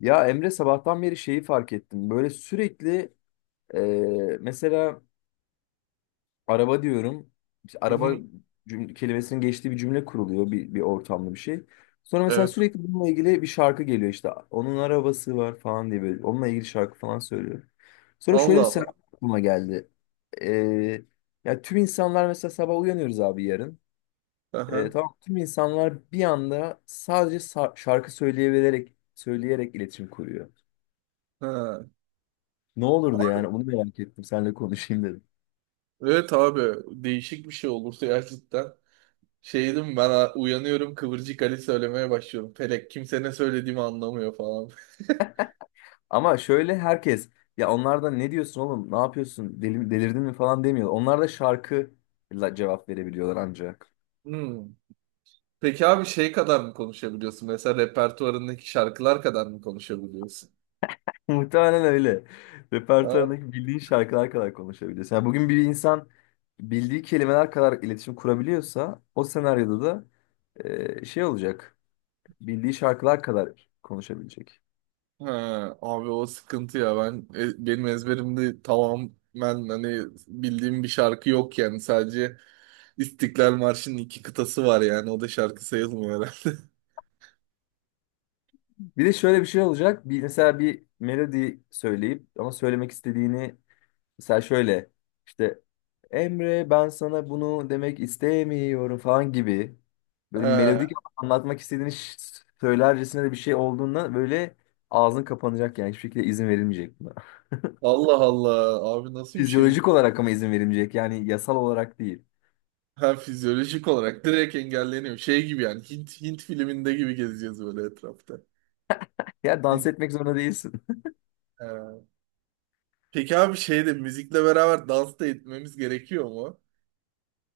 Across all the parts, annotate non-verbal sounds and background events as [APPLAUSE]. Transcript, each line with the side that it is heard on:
left: Ya Emre sabahtan beri şeyi fark ettim. Böyle sürekli e, mesela araba diyorum. İşte
right: Hı
left: araba
right: hı.
left: cümle, kelimesinin geçtiği bir cümle kuruluyor bir ortamda bir şey. Sonra mesela
right: Evet.
left: sürekli bununla ilgili bir şarkı geliyor işte. Onun arabası var falan diye böyle. Onunla ilgili şarkı falan söylüyor. Sonra şöyle bir
right: Allah Allah.
left: senaryo aklıma geldi. E, Ya tüm insanlar mesela sabah uyanıyoruz abi yarın.
right: Aha.
left: Tamam tüm insanlar bir anda sadece şarkı söyleyerek iletişim kuruyor.
right: Ha.
left: Ne olurdu
right: Abi,
left: yani onu merak ettim seninle konuşayım dedim.
right: evet abi. Değişik bir şey olursa gerçekten. Şeydim ben uyanıyorum, Kıvırcık Ali söylemeye başlıyorum. Felek kimse ne söylediğimi anlamıyor falan. [LAUGHS]
left: Ama şöyle herkes ya onlardan ne diyorsun oğlum ne yapıyorsun delirdin mi falan demiyor. Onlar da şarkıyla cevap verebiliyorlar ancak. [LAUGHS]
right: Hmm. Peki abi şey kadar mı konuşabiliyorsun? Mesela repertuarındaki şarkılar kadar mı konuşabiliyorsun?
left: Muhtemelen öyle.
right: Ha,
left: Repertuarındaki bildiğin şarkılar kadar konuşabiliyorsun. Yani bugün bir insan bildiği kelimeler kadar iletişim kurabiliyorsa o senaryoda da şey olacak. Bildiği şarkılar kadar konuşabilecek.
right: ha, Abi o sıkıntı ya, ben benim ezberimde tamamen, hani bildiğim bir şarkı yok yani, sadece İstiklal Marşı'nın iki kıtası var yani. O da şarkı sayılmıyor herhalde. [LAUGHS]
left: Bir de şöyle bir şey olacak. Mesela bir melodi söyleyip ama söylemek istediğini mesela şöyle işte Emre ben sana bunu demek istemiyorum falan gibi böyle melodik
right: Ha,
left: anlatmak istediğini söylercesine de bir şey olduğunda böyle ağzın kapanacak yani hiçbir şekilde izin verilmeyecek buna. [LAUGHS]
right: Allah Allah. Abi nasıl bir şeymiş?
left: Fizyolojik olarak ama izin verilmeyecek yani yasal olarak değil.
right: Ha, fizyolojik olarak direkt engelleniyor. Şey gibi yani, Hint filminde gibi gezeceğiz böyle etrafta.
left: Ya dans
right: Hint-
left: etmek zorunda değilsin.
right: ha. Peki abi şeyde müzikle beraber dans da etmemiz gerekiyor mu?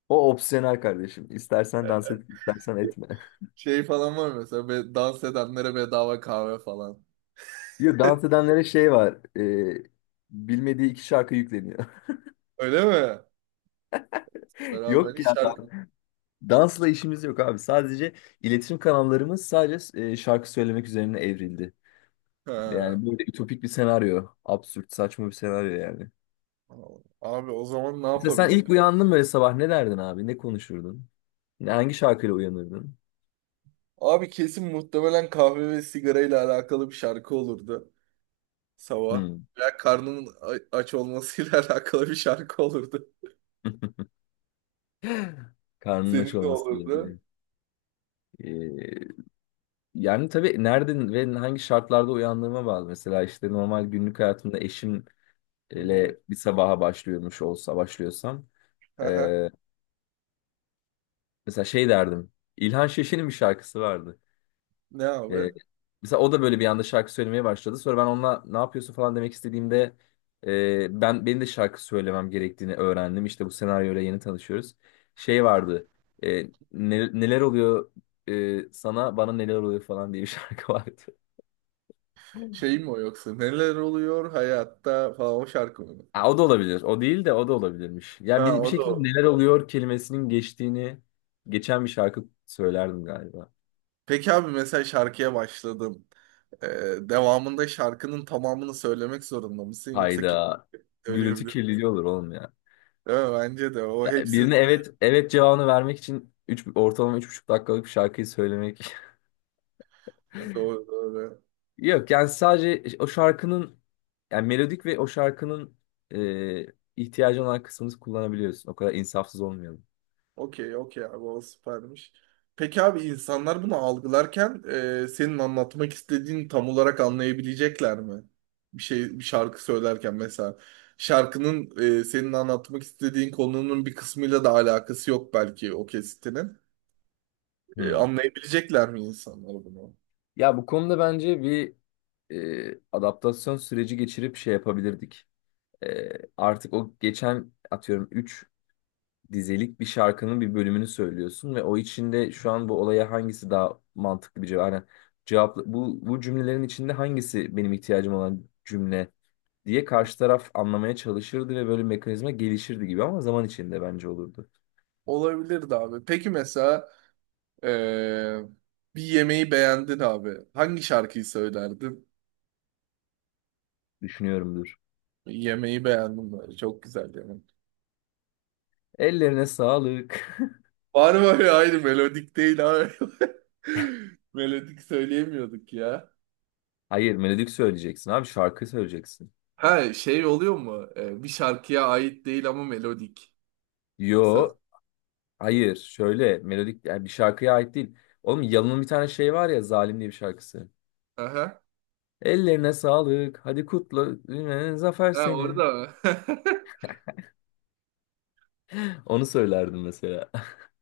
left: O opsiyonel kardeşim. İstersen
right: E,
left: dans
right: e,
left: et, istersen etme.
right: Şey falan var mı mesela, dans edenlere bedava kahve falan.
left: [LAUGHS] Yok dans
right: [LAUGHS]
left: edenlere şey var. Bilmediği iki şarkı yükleniyor.
right: Öyle mi?
left: [LAUGHS]
right: Beraber
left: Yok
right: hiç
left: ya,
right: şarkı.
left: dansla işimiz yok abi. Sadece iletişim kanallarımız sadece şarkı söylemek üzerine evrildi.
right: Ha.
left: Yani böyle ütopik bir senaryo. Absürt, saçma bir senaryo yani.
right: Abi o zaman ne
left: Mesela sen ilk
right: yapabiliriz?
left: uyandın böyle sabah ne derdin abi? Ne konuşurdun? Hangi şarkıyla uyanırdın?
right: Abi kesin muhtemelen kahve ve sigarayla alakalı bir şarkı olurdu sabah.
left: Hmm.
right: Veya karnının aç olmasıyla [LAUGHS] alakalı bir şarkı olurdu.
left: [LAUGHS] Karnının aç
right: Senin ne
left: olmasıyla
right: olurdu?
left: ilgili. Ee, Yani tabii nereden ve hangi şartlarda uyandığıma bağlı. Mesela işte normal günlük hayatımda eşimle
right: Hı hı.
left: bir sabaha başlıyormuş olsa başlıyorsam. e,
right: Aha.
left: Mesela şey derdim. İlhan Şeşin'in bir şarkısı vardı.
right: Ne abi?
left: Ee, Mesela o da böyle bir anda şarkı söylemeye başladı. Sonra ben onunla ne yapıyorsun falan demek istediğimde benim de şarkı söylemem gerektiğini öğrendim. İşte bu senaryoyla yeni tanışıyoruz. Şey vardı. e, Neler oluyor sana bana neler oluyor falan diye bir [LAUGHS] şarkı vardı.
right: Şey mi o yoksa? Neler oluyor hayatta falan, o şarkı mı?
left: Ha, o da olabilir. O değil de o da olabilirmiş.
right: Ha,
left: Yani bir
right: o da o.
left: şekilde neler oluyor kelimesinin geçtiğini geçen bir şarkı söylerdim galiba.
right: Peki abi mesela şarkıya başladım, devamında şarkının tamamını söylemek zorunda mısın? Yoksa kim
left: Hayda. Gürültü
right: söyleyebilir?
left: kirliliği olur oğlum ya.
right: Değil mi? Bence de o
left: Ya
right: hepsini
left: birine evet evet cevabını vermek için ortalama üç buçuk dakikalık bir şarkıyı söylemek.
right: söyle. Doğru, doğru.
left: [LAUGHS] Yok yani sadece o şarkının yani melodik ve o şarkının e, ihtiyacı olan kısmını kullanabiliyorsun. O kadar insafsız olmayalım.
right: Okey okey abi, o süpermiş. Peki abi, insanlar bunu algılarken senin anlatmak istediğini tam olarak anlayabilecekler mi? Bir şey, bir şarkı söylerken mesela, şarkının senin anlatmak istediğin konunun bir kısmıyla da alakası yok belki, o kesitinin.
left: Hmm.
right: Anlayabilecekler mi insanlar bunu?
left: Ya bu konuda bence bir adaptasyon süreci geçirip şey yapabilirdik. E, Artık o geçen atıyorum üç dizelik bir şarkının bir bölümünü söylüyorsun ve o içinde şu an bu olaya hangisi daha mantıklı bir cevap? Yani cevap bu cümlelerin içinde hangisi benim ihtiyacım olan cümle diye karşı taraf anlamaya çalışırdı ve böyle bir mekanizma gelişirdi gibi ama zaman içinde bence olurdu.
right: Olabilirdi abi. Peki mesela e, bir yemeği beğendin abi. Hangi şarkıyı söylerdin?
left: Düşünüyorumdur.
right: Yemeği beğendim böyle. Çok güzel yemek.
left: Ellerine sağlık.
right: Var mı öyle? Aynı melodik değil abi. [LAUGHS] Melodik söyleyemiyorduk ya.
left: [LAUGHS] Hayır, melodik söyleyeceksin abi, şarkı söyleyeceksin.
right: Ha, şey oluyor mu? Bir şarkıya ait değil ama melodik. Sa-
left: Yo, hayır. Şöyle melodik yani bir şarkıya ait değil. Oğlum Yalın'ın bir tane şey var ya Zalim diye bir şarkısı.
right: Aha.
left: Ellerine sağlık. Hadi kutla. Zafer
right: Ha, orada
left: senin.
right: mı? [LAUGHS]
left: Onu söylerdim mesela.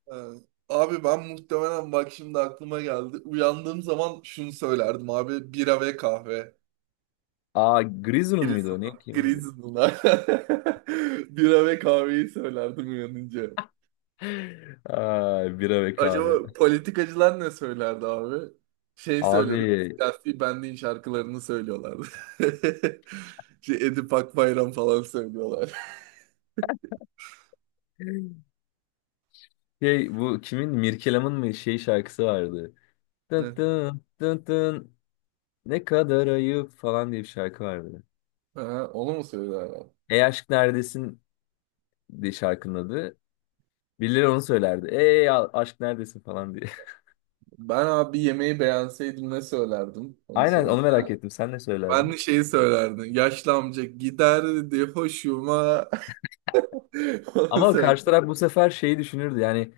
right: Ha. Abi ben muhtemelen, bak şimdi aklıma geldi, uyandığım zaman şunu söylerdim abi. Bira ve kahve.
left: [LAUGHS] Aa, Grizzly'ın mıydı o?
right: Grizzly'lar.
left: Ne kimindi?
right: Grizzly'lar. [LAUGHS] Bira ve kahveyi söylerdim uyanınca.
left: [LAUGHS] Ay bira ve kahve.
right: Acaba politikacılar ne söylerdi abi? Şey söylüyordu.
left: Abi
right: Siyasi Bendi'nin şarkılarını söylüyorlardı. [LAUGHS] Şey, Edip Akbayram falan söylüyorlar. [LAUGHS]
left: şey bu kimin Mirkelam'ın mı şey şarkısı vardı. Tın
right: Ne?
left: tın tın tın ne kadar ayıp falan diye bir şarkı vardı.
right: Ha, onu mu söylerler?
left: Ey aşk neredesin diye şarkının adı. Birileri onu söylerdi. Ey aşk neredesin falan diye.
right: Ben abi yemeği beğenseydim ne söylerdim?
left: [LAUGHS]
right: Onu
left: Aynen
right: söyle.
left: onu merak ettim. Sen ne
right: Ben
left: söylerdin?
right: de şeyi söylerdim. Yaşlı amca giderdi hoşuma. [LAUGHS] Onu
left: Ama
right: söylerdim.
left: karşı taraf bu sefer şeyi düşünürdü yani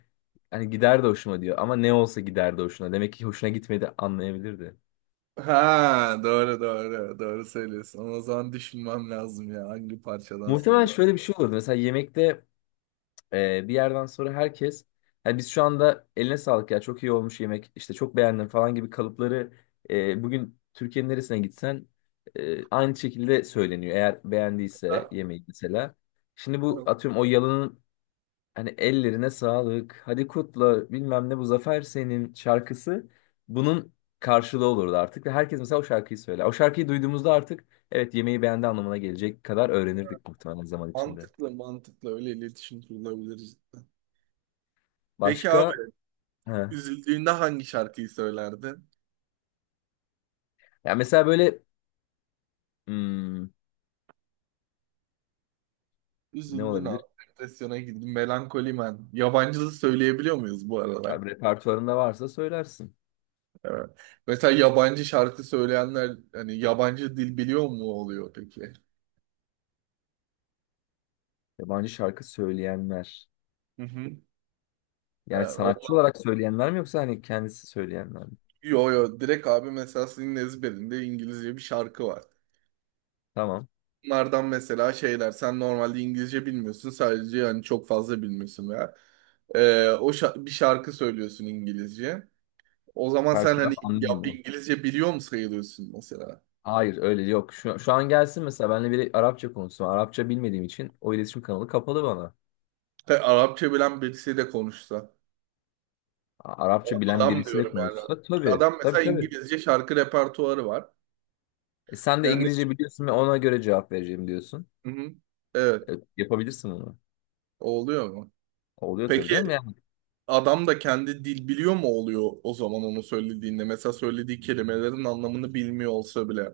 left: hani gider de hoşuma diyor ama ne olsa gider de hoşuna. Demek ki hoşuna gitmedi anlayabilirdi.
right: Ha, doğru söylüyorsun. Ama o zaman düşünmem lazım ya, hangi parçadan
left: Muhtemelen
right: söylüyorum.
left: şöyle bir şey olurdu. Mesela yemekte bir yerden sonra herkes hani biz şu anda eline sağlık ya çok iyi olmuş yemek işte çok beğendim falan gibi kalıpları bugün Türkiye'nin neresine gitsen aynı şekilde söyleniyor. Eğer
right: Ha,
left: beğendiyse yemeği mesela. Şimdi bu
right: evet.
left: atıyorum o yalanın hani ellerine sağlık, hadi kutla bilmem ne bu zafer senin şarkısı bunun karşılığı olurdu artık. Ve herkes mesela o şarkıyı söyler. O şarkıyı duyduğumuzda artık evet yemeği beğendi anlamına gelecek kadar öğrenirdik muhtemelen zaman içinde.
right: Mantıklı, mantıklı, öyle iletişim kurulabilir cidden. Peki abi,
left: Başka? He.
right: üzüldüğünde hangi şarkıyı söylerdin?
left: Ya mesela böyle hmm, ne
right: Üzüldün
left: olabilir?
right: abi. Depresyona girdin. Melankoli Man. Yabancı söyleyebiliyor muyuz bu arada?
left: Ya bir repertuarında varsa söylersin.
right: Evet. Mesela yabancı şarkı söyleyenler hani yabancı dil biliyor mu oluyor peki?
left: Yabancı şarkı söyleyenler.
right: Hı hı.
left: Yani
right: Ha,
left: sanatçı olarak söyleyenler mi yoksa hani kendisi söyleyenler mi?
right: yo direkt abi, mesela senin ezberinde İngilizce bir şarkı var.
left: Tamam.
right: Bunlardan mesela şeyler, sen normalde İngilizce bilmiyorsun, sadece yani çok fazla bilmiyorsun veya bir şarkı söylüyorsun İngilizce. O zaman
left: Karşı
right: sen hani,
left: taraf
right: ya
left: anlamıyor.
right: İngilizce biliyor mu sayılıyorsun mesela?
left: Hayır öyle yok. Şu an gelsin mesela benimle biri Arapça konuşsun. Arapça bilmediğim için o iletişim kanalı kapalı bana.
right: Ve Arapça bilen birisi de konuşsa.
left: Arapça bilen
right: Adam
left: birisiyle
right: diyorum yani.
left: konuşsa tabii.
right: Adam
left: Tabii
right: mesela
left: tabii.
right: İngilizce şarkı repertuarı var.
left: Sen de
right: Yani,
left: İngilizce biliyorsun ve ona göre cevap vereceğim diyorsun.
right: hı hı, evet,
left: Yapabilirsin bunu.
right: o oluyor mu?
left: Oluyor tabii
right: Peki,
left: canım yani.
right: adam da kendi dil biliyor mu oluyor o zaman onu söylediğinde? Mesela söylediği kelimelerin anlamını bilmiyor olsa bile,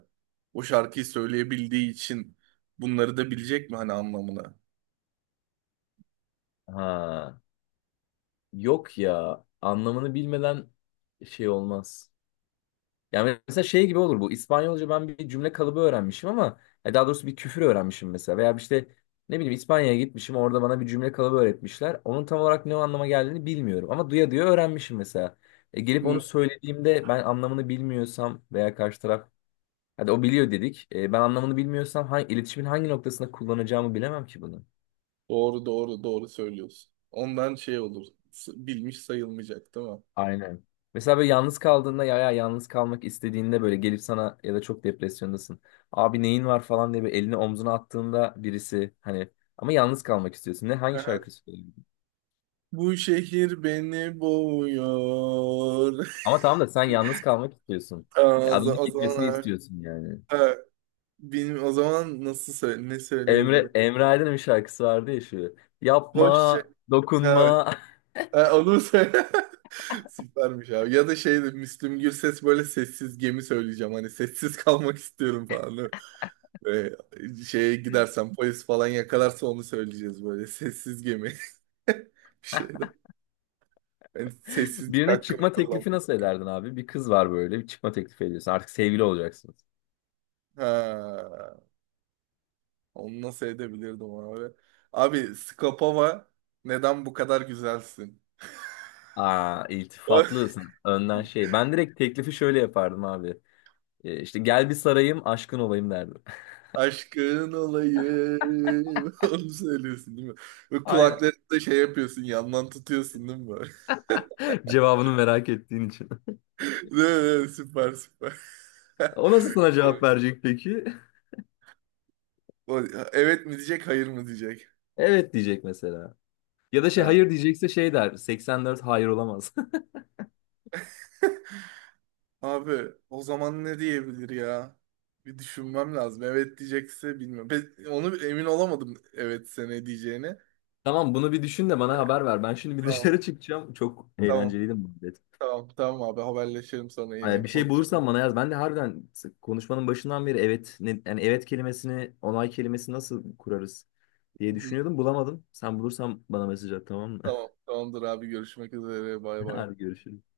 right: o şarkıyı söyleyebildiği için bunları da bilecek mi hani, anlamını?
left: Ha, yok ya anlamını bilmeden şey olmaz. Yani mesela şey gibi olur bu. İspanyolca ben bir cümle kalıbı öğrenmişim ama daha doğrusu bir küfür öğrenmişim mesela. Veya işte ne bileyim İspanya'ya gitmişim orada bana bir cümle kalıbı öğretmişler. Onun tam olarak ne anlama geldiğini bilmiyorum ama duya duya öğrenmişim mesela. Gelip
right: Hı.
left: onu söylediğimde ben anlamını bilmiyorsam veya karşı taraf hadi o biliyor dedik. Ben anlamını bilmiyorsam iletişimin hangi noktasında kullanacağımı bilemem ki bunu.
right: Doğru söylüyorsun. Ondan şey olur. Bilmiş sayılmayacak değil mi?
left: Aynen. Mesela böyle yalnız kaldığında ya yalnız kalmak istediğinde böyle gelip sana ya da çok depresyondasın. Abi neyin var falan diye bir elini omzuna attığında birisi hani ama yalnız kalmak istiyorsun. Hangi
right: Aha.
left: şarkı söylüyorsun?
right: Bu şehir beni boğuyor.
left: Ama tamam da sen yalnız kalmak istiyorsun.
right: [LAUGHS] Aa,
left: Ya adamın
right: o
left: gitmesini
right: zaman evet.
left: istiyorsun yani.
right: Ha, benim o zaman nasıl söyle ne söyleyebilirim?
left: Emre Emre Aydın'ın bir şarkısı vardı ya şu.
right: Hoşça.
left: Yapma,
right: Ha, evet.
left: dokunma.
right: Ha, onu söyle. [LAUGHS] Süpermiş abi. Ya da şey de, Müslüm Gürses böyle, sessiz gemi söyleyeceğim. Hani sessiz kalmak istiyorum falan. Böyle, şeye gidersen, polis falan yakalarsa onu söyleyeceğiz böyle. Sessiz gemi. [LAUGHS] Bir şey de. Yani
left: [LAUGHS]
right: sessizlik
left: Birine
right: hakkımı
left: çıkma teklifi
right: kullandım.
left: nasıl ederdin abi? Bir kız var böyle bir çıkma teklifi ediyorsun. Artık sevgili olacaksınız.
right: Ha. Onu nasıl edebilirdim abi? Abi Skopova neden bu kadar güzelsin?
left: Aa,
right: O- [LAUGHS]
left: iltifatlısın. Önden şey. Ben direkt teklifi şöyle yapardım abi. İşte gel bir sarayım, aşkın olayım derdim.
right: Aşkın olayım. [LAUGHS] Onu söylüyorsun değil mi? Ve
left: [LAUGHS] Aynen.
right: kulaklarında şey yapıyorsun, yandan tutuyorsun değil mi böyle?
left: Cevabını merak ettiğin için. [LAUGHS]
right: [LAUGHS] Değil mi? Süper, süper.
left: O nasıl sana cevap verecek peki? [LAUGHS]
right: [LAUGHS] o- Evet mi diyecek, hayır mı diyecek?
left: Evet diyecek mesela. Ya da şey
right: Ha.
left: hayır diyecekse şey der. 84 hayır olamaz.
right: Abi o zaman ne diyebilir ya? Bir düşünmem lazım. Evet diyecekse bilmiyorum. Ben onu emin olamadım evet sene diyeceğini.
left: [LAUGHS] Tamam bunu bir düşün de bana haber ver. Ben şimdi bir
right: Tamam.
left: dışarı çıkacağım. Çok
right: Tamam.
left: eğlenceliydi bu.
right: Tamam abi, haberleşelim sana
left: Ay,
right: yine.
left: bir şey bulursan bana yaz. Ben de harbiden konuşmanın başından beri evet ne, yani evet kelimesini, onay kelimesini nasıl kurarız
right: Hı
left: diye
right: hı.
left: düşünüyordum. Bulamadım. Sen bulursan bana mesaj at tamam mı?
right: Tamam, tamamdır abi, görüşmek üzere, bay
left: [LAUGHS]
right: bay.
left: Hadi görüşürüz.